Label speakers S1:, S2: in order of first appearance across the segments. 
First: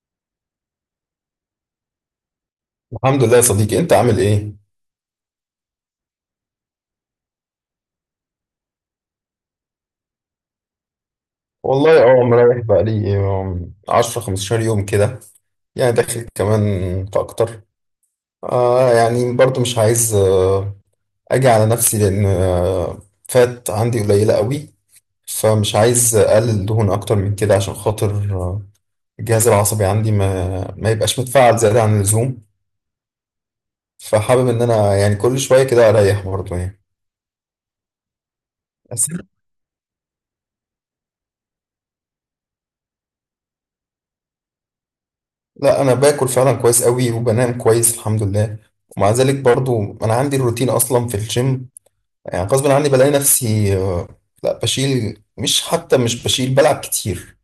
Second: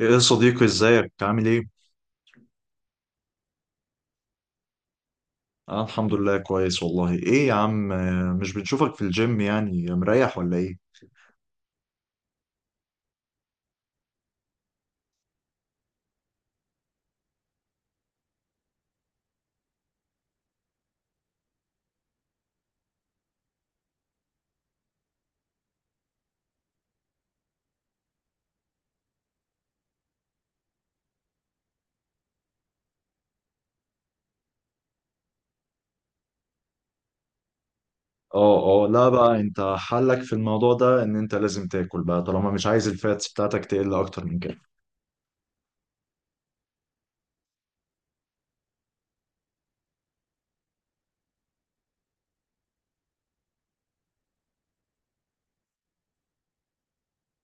S1: ايه يا صديقي ازيك عامل ايه؟
S2: الحمد لله يا صديقي، انت عامل ايه؟
S1: انا الحمد لله كويس والله ايه يا عم مش بنشوفك في الجيم يعني مريح ولا ايه؟
S2: والله اه، مريح بقالي 10 15 يوم كده، يعني داخل كمان في اكتر. يعني برضو مش عايز اجي على نفسي، لان فات عندي قليلة قوي، فمش عايز اقلل دهون اكتر من كده عشان خاطر آه، الجهاز العصبي عندي ما يبقاش متفاعل زيادة عن اللزوم. فحابب ان انا يعني كل شوية كده اريح برضو يعني.
S1: اه اه لا
S2: بس
S1: بقى انت حلك في الموضوع ده ان انت لازم تاكل بقى طالما مش عايز الفاتس بتاعتك تقل اكتر من كده.
S2: لا، انا باكل فعلا كويس قوي، وبنام كويس الحمد لله. ومع ذلك برضو انا عندي الروتين اصلا في الجيم، يعني غصب عني بلاقي نفسي لا بشيل، مش حتى مش بشيل، بلعب كتير.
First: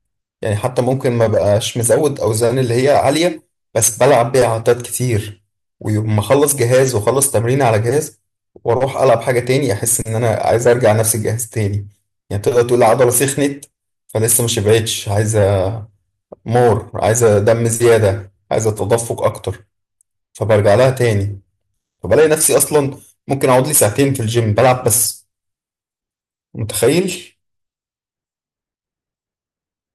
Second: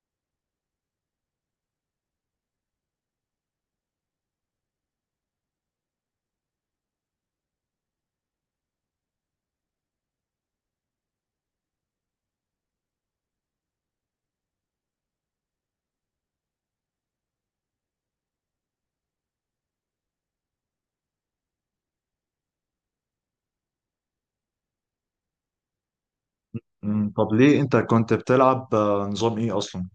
S2: يعني حتى ممكن ما بقاش مزود اوزان اللي هي عالية، بس بلعب بيها عدات كتير. ويوم ما اخلص جهاز واخلص تمرين على جهاز، واروح العب حاجة تاني، احس ان انا عايز ارجع نفس الجهاز تاني، يعني تقدر تقول العضلة سخنت، فلسه ما شبعتش، عايز مور، عايزة دم زيادة، عايزة تدفق أكتر، فبرجع لها تاني. فبلاقي نفسي أصلا ممكن أقعد لي ساعتين في الجيم بلعب بس،
S1: مم، طب
S2: متخيل.
S1: ليه انت كنت بتلعب نظام ايه اصلا؟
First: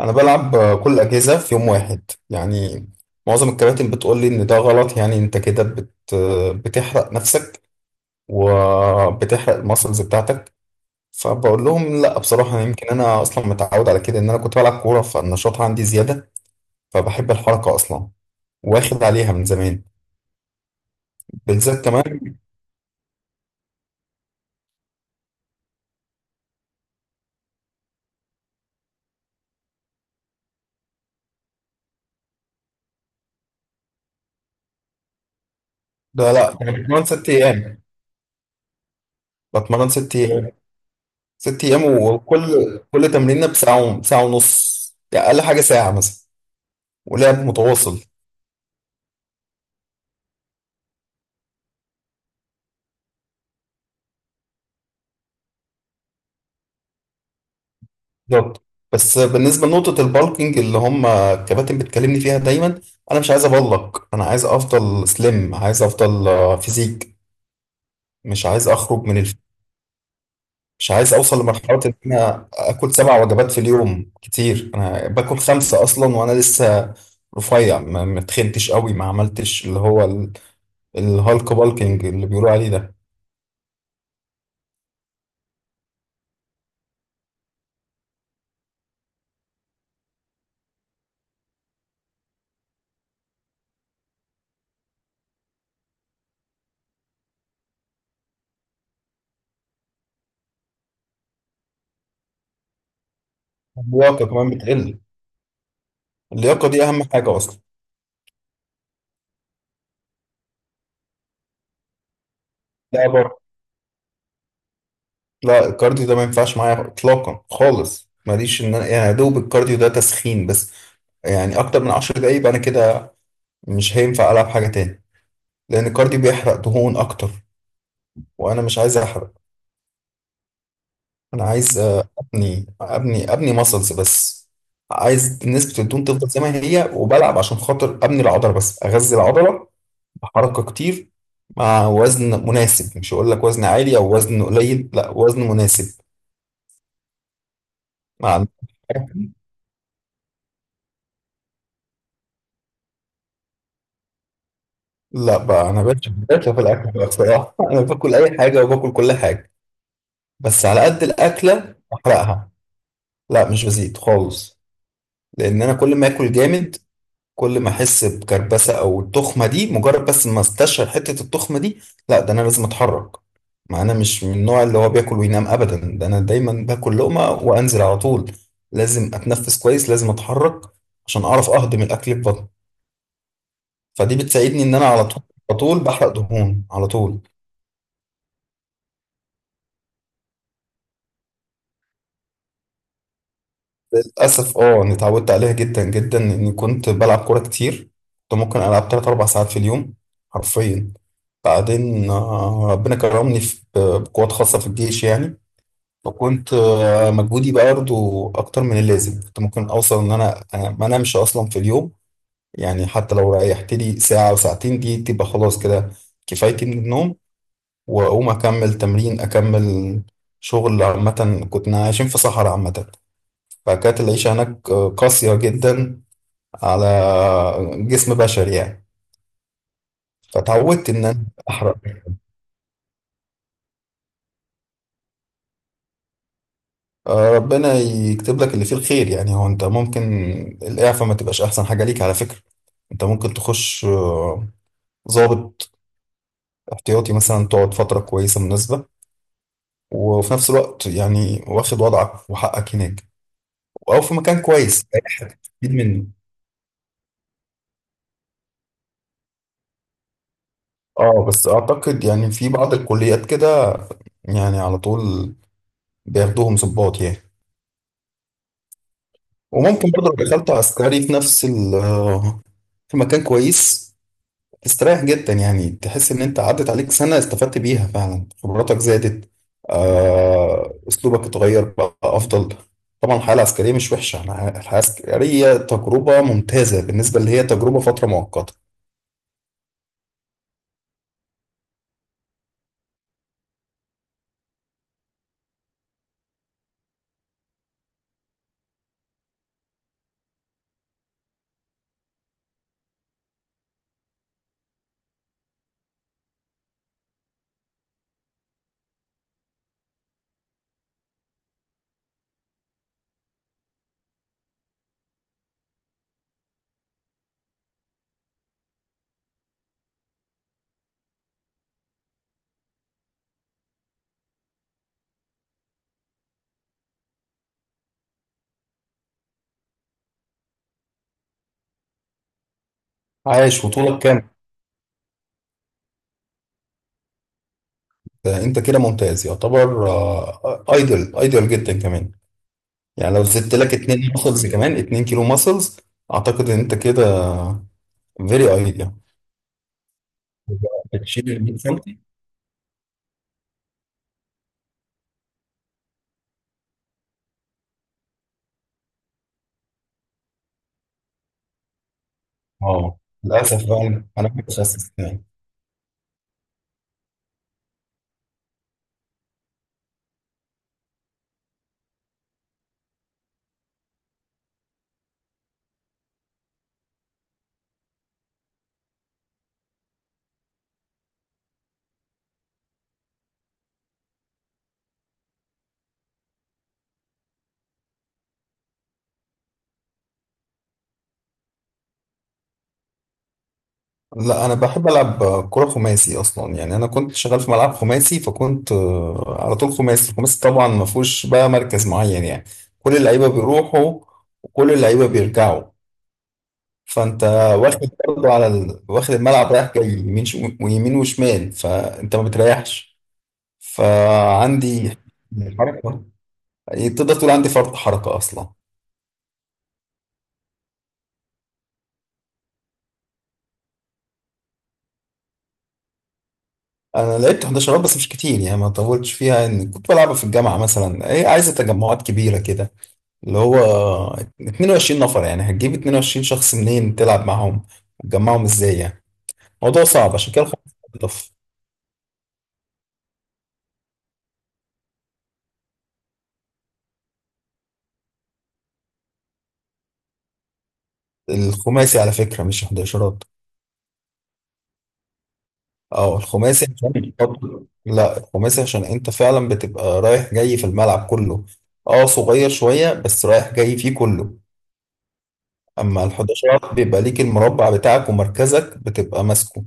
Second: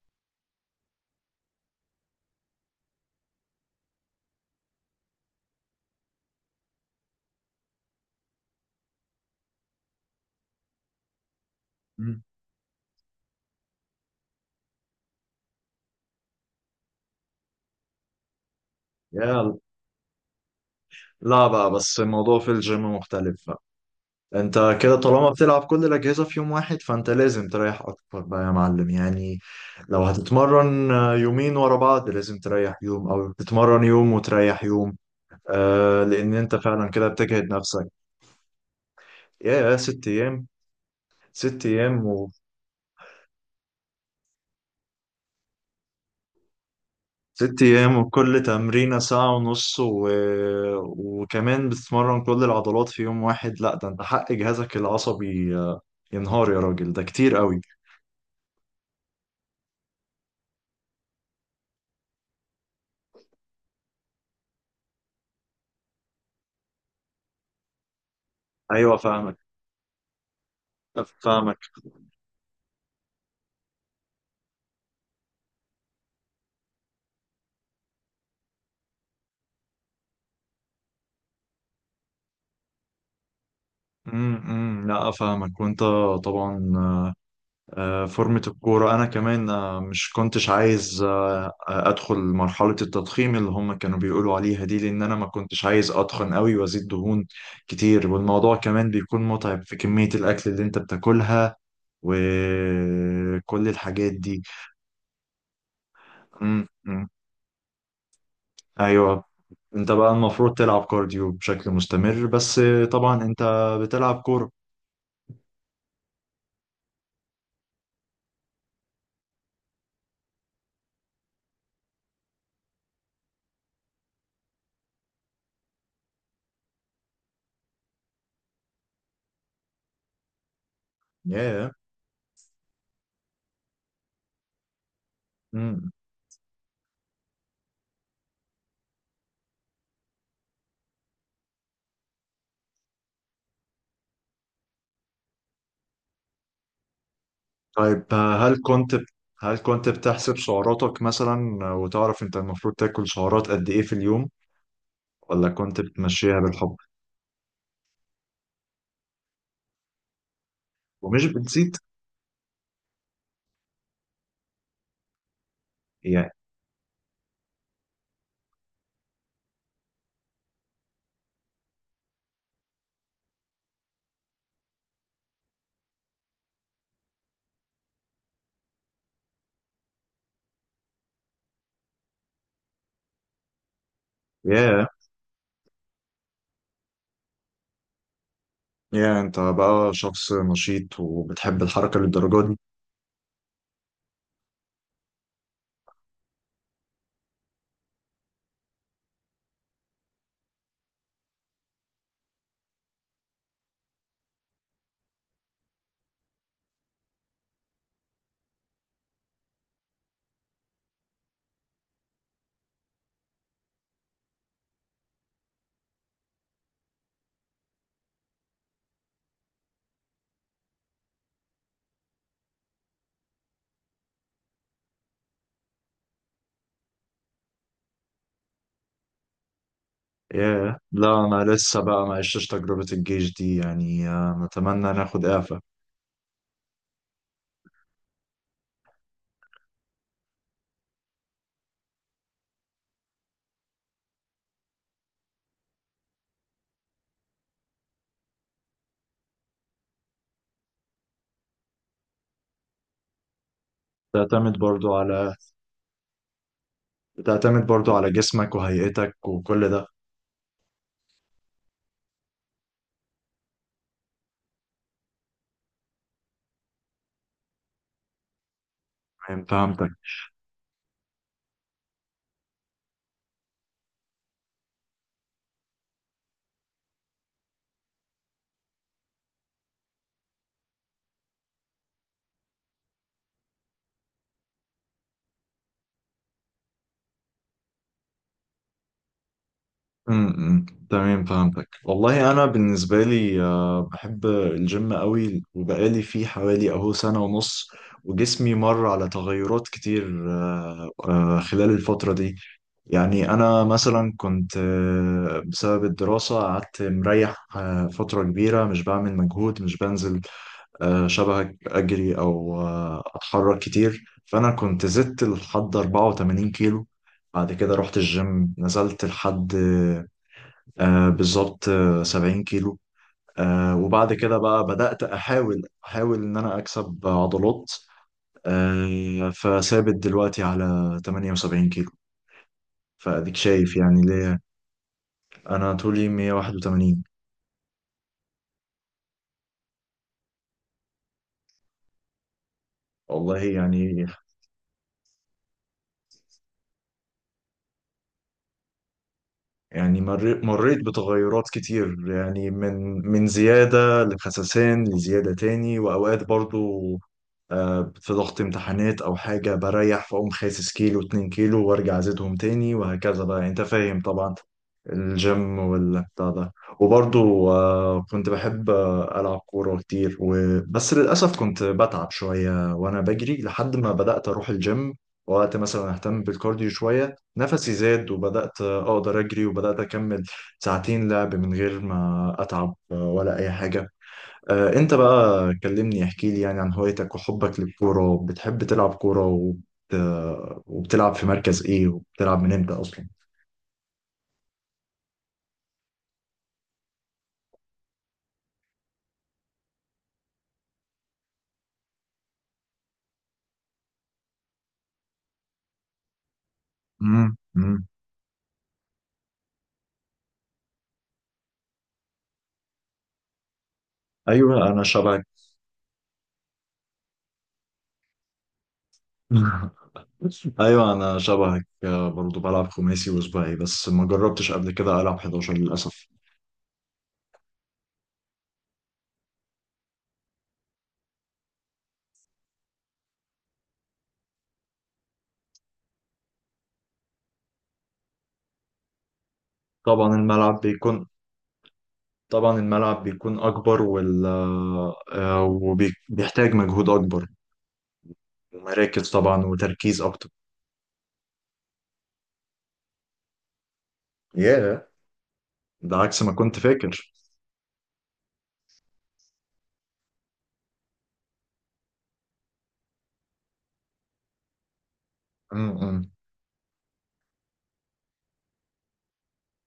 S2: أنا بلعب كل الأجهزة في يوم واحد يعني. معظم الكباتن بتقول لي إن ده غلط، يعني أنت كده بت... آه، بتحرق نفسك وبتحرق الماسلز بتاعتك. فبقول لهم لا،
S1: مم.
S2: بصراحة يمكن أنا أصلا متعود على كده، إن أنا كنت بلعب كورة فالنشاط عندي زيادة. فبحب الحركة أصلا، واخد عليها من
S1: يا
S2: زمان،
S1: لا بقى
S2: بالذات
S1: بس
S2: كمان.
S1: الموضوع في الجيم مختلف. انت كده طالما بتلعب كل الاجهزه في يوم واحد فانت لازم تريح اكتر بقى يا معلم يعني. لو هتتمرن يومين ورا بعض لازم تريح يوم او تتمرن يوم وتريح يوم. آه
S2: لا
S1: لان انت
S2: لا، انا
S1: فعلا
S2: بتمرن
S1: كده
S2: ست
S1: بتجهد
S2: ايام،
S1: نفسك. يا
S2: بتمرن
S1: ست
S2: ست
S1: ايام.
S2: ايام. ست
S1: ست
S2: ايام،
S1: ايام و
S2: وكل تمرينه بساعه، ساعه ونص، يعني اقل حاجه ساعه مثلا، ولعب
S1: ست ايام
S2: متواصل.
S1: وكل تمرينه ساعه ونص و وكمان بتتمرن كل العضلات في يوم واحد. لا ده انت حق جهازك العصبي ينهار يا راجل، ده كتير قوي.
S2: بالظبط. بس بالنسبه لنقطه البالكينج اللي هم الكباتن بتكلمني فيها دايما، انا مش عايز ابلك، انا عايز افضل سليم، عايز افضل فيزيك. مش عايز
S1: ايوه
S2: اخرج من الف...
S1: فاهمك.
S2: مش عايز اوصل
S1: فاهمك.
S2: لمرحله ان انا اكل سبع وجبات في اليوم، كتير. انا باكل خمسه اصلا وانا لسه رفيع، ما تخنتش قوي، ما عملتش اللي هو الهالك بالكينج اللي بيقولوا عليه ده.
S1: لا افهمك وانت طبعا. فورمة الكورة انا كمان مش كنتش عايز ادخل مرحلة التضخيم اللي هم كانوا بيقولوا عليها دي، لان انا ما كنتش عايز اتخن قوي وازيد دهون كتير، والموضوع كمان بيكون متعب في كمية الاكل اللي انت بتاكلها وكل الحاجات
S2: اللياقه
S1: دي.
S2: كمان بتقل،
S1: امم.
S2: اللياقه دي اهم
S1: أمم.
S2: حاجه اصلا.
S1: ايوه، انت بقى المفروض تلعب كارديو بشكل مستمر بس
S2: لا
S1: طبعا
S2: بره.
S1: انت بتلعب كورة.
S2: لا، الكارديو ده ما ينفعش معايا اطلاقا خالص، ماليش ان انا، يعني يا دوب الكارديو ده تسخين بس، يعني اكتر من 10 دقايق انا كده مش هينفع العب حاجه تاني، لان الكارديو بيحرق دهون اكتر، وانا مش عايز احرق. انا
S1: ياه.
S2: عايز ابني ماسلز بس، عايز نسبه الدهون تفضل زي ما هي، وبلعب عشان خاطر ابني العضله بس، اغذي العضله، حركة كتير مع وزن مناسب، مش هقول لك وزن عالي او وزن قليل، لا وزن مناسب
S1: طيب
S2: مع حركة.
S1: هل كنت بتحسب سعراتك مثلا وتعرف انت المفروض تاكل سعرات قد ايه في اليوم؟
S2: لا
S1: ولا
S2: بقى،
S1: كنت
S2: انا بقتش
S1: بتمشيها
S2: بقتش في
S1: بالحب
S2: الاكل بقى بصراحة انا باكل اي حاجة وباكل كل حاجة، بس على قد
S1: ومش
S2: الاكلة
S1: بتزيد؟
S2: احرقها. لا مش بزيد خالص، لان انا كل ما
S1: يعني
S2: اكل جامد، كل ما احس بكربسه او التخمه دي، مجرد بس ما استشعر حته التخمه دي، لا ده انا لازم اتحرك. ما انا مش من النوع اللي هو بياكل وينام ابدا، ده انا دايما باكل لقمه وانزل على طول. لازم اتنفس كويس، لازم اتحرك عشان اعرف اهضم الاكل في بطني، فدي بتساعدني ان انا
S1: يا
S2: على طول، على طول بحرق دهون على طول.
S1: انت بقى شخص نشيط وبتحب الحركة للدرجة دي.
S2: للاسف اه، انا اتعودت عليها جدا جدا، اني كنت بلعب كوره كتير، كنت ممكن العب 3 4 ساعات في اليوم حرفيا. بعدين ربنا كرمني في بقوات خاصة في الجيش يعني، فكنت مجهودي بقى برضه أكتر من اللازم، كنت ممكن أوصل إن أنا ما أنامش أصلا في اليوم، يعني حتى لو ريحت لي ساعة أو ساعتين، دي تبقى خلاص كده كفايتي من النوم، وأقوم أكمل تمرين، أكمل شغل. عامة كنا عايشين في صحراء، عامة فكانت العيشة هناك قاسية جدا على جسم بشري يعني،
S1: يا
S2: فتعودت إن
S1: لا،
S2: أنا
S1: انا
S2: أحرق.
S1: لسه بقى ما عشتش تجربة الجيش دي يعني، نتمنى ناخد اعفاء.
S2: ربنا يكتب لك اللي فيه الخير. يعني هو انت ممكن الاعفاء ما تبقاش احسن حاجه ليك على فكره، انت ممكن تخش ضابط احتياطي مثلا، تقعد فتره كويسه مناسبه، وفي نفس الوقت يعني واخد وضعك وحقك هناك، او في مكان
S1: بتعتمد
S2: كويس
S1: برضو
S2: اي
S1: على
S2: حاجه تستفيد منه.
S1: بتعتمد برضو على جسمك وهيئتك وكل ده.
S2: اه بس اعتقد يعني في بعض الكليات كده، يعني على طول بياخدوهم ضباط يعني.
S1: فهمتك.
S2: وممكن برضه لو دخلت عسكري في نفس ال آه، في مكان كويس، استريح جدا، يعني تحس ان انت عدت عليك سنة استفدت بيها فعلا، خبراتك زادت، اسلوبك اتغير بقى افضل. طبعا الحياة العسكرية مش وحشة، أنا الحياة العسكرية تجربة ممتازة، بالنسبة اللي هي تجربة فترة مؤقتة.
S1: امم، تمام، فهمتك والله. انا بالنسبه لي بحب الجيم قوي، وبقالي فيه حوالي اهو سنه ونص، وجسمي مر على تغيرات كتير خلال الفتره دي. يعني انا مثلا كنت بسبب الدراسه قعدت مريح فتره كبيره مش بعمل مجهود، مش بنزل شبهك اجري او اتحرك كتير، فانا كنت زدت لحد 84 كيلو. بعد كده رحت الجيم نزلت لحد بالظبط آه 70 كيلو. آه وبعد كده بقى بدأت أحاول إن أنا أكسب عضلات فثابت دلوقتي على 78 كيلو. فأديك
S2: عايش،
S1: شايف يعني
S2: وطولك كام؟
S1: ليه. أنا طولي 181.
S2: انت كده ممتاز يعتبر، ايدل ايدل جدا كمان. يعني لو
S1: والله
S2: زدت لك
S1: يعني.
S2: اتنين ماسلز، كمان اتنين كيلو ماسلز، اعتقد ان انت كده فيري ايدل،
S1: يعني مريت
S2: بتشيل ال
S1: بتغيرات
S2: 100 سم
S1: كتير يعني، من من زيادة لخسسان لزيادة تاني. وأوقات برضو في ضغط امتحانات او حاجه بريح، فاقوم خاسس كيلو اتنين كيلو وارجع ازيدهم تاني
S2: اه،
S1: وهكذا بقى، يعني انت
S2: للاسف
S1: فاهم
S2: بقى انا
S1: طبعا
S2: متخصص.
S1: الجيم والبتاع ده. وبرضو كنت بحب العب كوره كتير و بس للاسف كنت بتعب شويه وانا بجري لحد ما بدات اروح الجيم، وقت مثلا اهتم بالكارديو شويه نفسي زاد وبدات اقدر اجري وبدات اكمل ساعتين لعب من غير ما اتعب ولا اي حاجه. انت بقى كلمني احكي لي يعني عن هوايتك وحبك للكورة. بتحب تلعب كورة وبت وبتلعب في مركز ايه وبتلعب من امتى اصلا؟
S2: لا انا بحب العب كرة خماسي اصلا، يعني انا كنت شغال في ملعب خماسي، فكنت على طول خماسي. الخماسي طبعا ما فيهوش بقى مركز معين يعني، كل اللعيبة بيروحوا، وكل اللعيبة بيرجعوا، فانت
S1: امم. امم.
S2: واخد برضه على ال... واخد الملعب رايح جاي، يمين ويمين وشمال، فانت ما بتريحش،
S1: ايوه، انا
S2: فعندي
S1: شبهك.
S2: حركة، يعني تقدر تقول عندي فرط حركة اصلا.
S1: ايوه انا شبهك برضو بلعب خماسي وسباعي بس ما جربتش قبل كده العب 11 للاسف.
S2: انا لعبت 11 بس مش كتير، يعني ما طولتش فيها، ان كنت بلعبها في الجامعة مثلا، ايه عايزة تجمعات كبيرة كده، اللي هو 22 نفر، يعني هتجيب 22 شخص منين تلعب معاهم، وتجمعهم ازاي يعني؟ موضوع
S1: طبعا
S2: صعب، عشان كده
S1: الملعب
S2: الخماسي
S1: بيكون
S2: ألطف.
S1: طبعا الملعب بيكون اكبر وال آه، وبيحتاج مجهود اكبر، ومراكز طبعا، وتركيز اكتر.
S2: الخماسي على فكرة مش 11.
S1: ياه، ده
S2: اه
S1: عكس ما كنت
S2: الخماسي
S1: فاكر.
S2: عشان لا، الخماسي عشان انت فعلا بتبقى رايح جاي في الملعب كله، اه صغير شوية بس رايح جاي فيه كله، اما
S1: امم.
S2: ال 11 بيبقى ليك المربع بتاعك ومركزك بتبقى ماسكه،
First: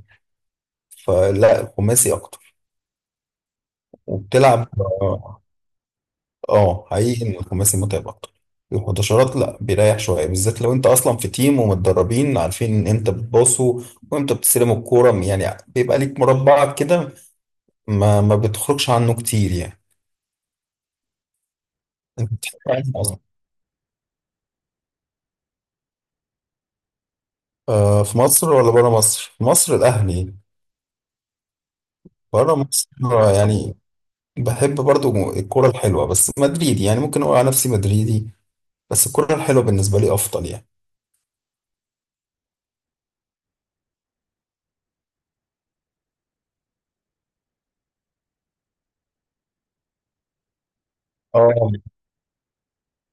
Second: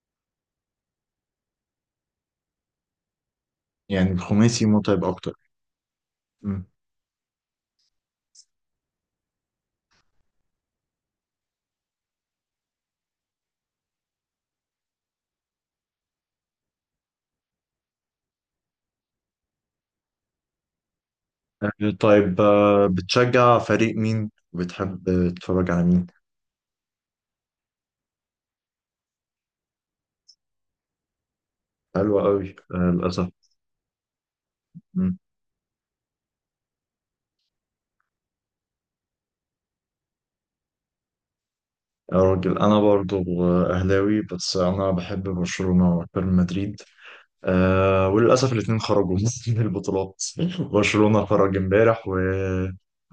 S2: فلا الخماسي اكتر
S1: يعني الخماسي
S2: وبتلعب.
S1: متعب أكتر. مم.
S2: اه حقيقي ان الخماسي متعب اكتر. الحداشرات لا بيريح شويه، بالذات لو انت اصلا في تيم ومتدربين عارفين امتى بتباصوا وامتى بتستلموا الكوره، يعني بيبقى ليك مربعك كده، ما بتخرجش عنه كتير يعني. انت
S1: طيب
S2: بتحب عنه اصلا؟
S1: بتشجع فريق مين وبتحب تتفرج على مين؟
S2: في مصر ولا بره مصر؟ في مصر الاهلي.
S1: حلوة
S2: بره
S1: قوي.
S2: مصر
S1: للأسف.
S2: يعني بحب
S1: مم.
S2: برضو الكوره الحلوه، بس مدريدي، يعني ممكن اقول على نفسي مدريدي، بس الكوره الحلوه بالنسبه لي افضل يعني.
S1: يا راجل أنا برضو أهلاوي، بس أنا بحب برشلونة وأكتر من مدريد. أه، وللأسف الاتنين خرجوا من البطولات. برشلونة
S2: اه
S1: خرج امبارح،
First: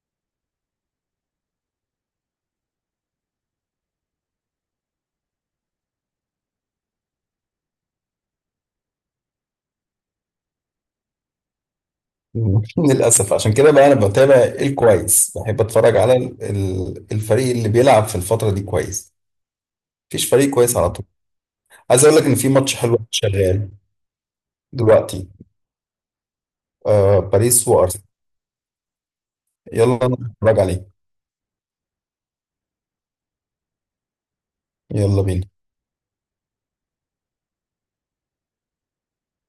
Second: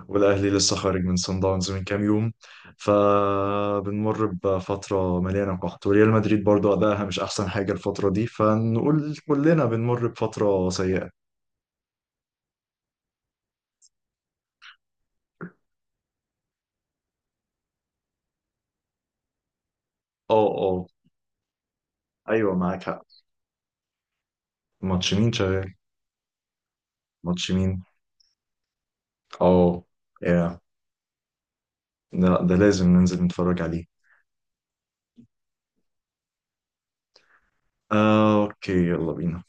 S1: والأهلي لسه خارج من صن داونز من كام يوم، فبنمر بفترة مليانة قحط. وريال مدريد برضو أدائها مش أحسن حاجة الفترة دي، فنقول كلنا بنمر بفترة سيئة.
S2: للأسف عشان كده بقى أنا بتابع الكويس، بحب أتفرج على الفريق اللي بيلعب في الفترة دي كويس، مفيش
S1: اه
S2: فريق كويس
S1: اه.
S2: على طول. عايز أقول لك إن في
S1: أيوة
S2: ماتش
S1: معاك
S2: حلو
S1: حق.
S2: شغال
S1: ماتش
S2: دلوقتي،
S1: مين شغال؟
S2: آه،
S1: ماتش
S2: باريس
S1: مين؟
S2: وأرسنال،
S1: اه.
S2: يلا
S1: يا،
S2: نتفرج عليه،
S1: ده لازم ننزل نتفرج عليه.
S2: يلا بينا.
S1: أوكي، يلا بينا.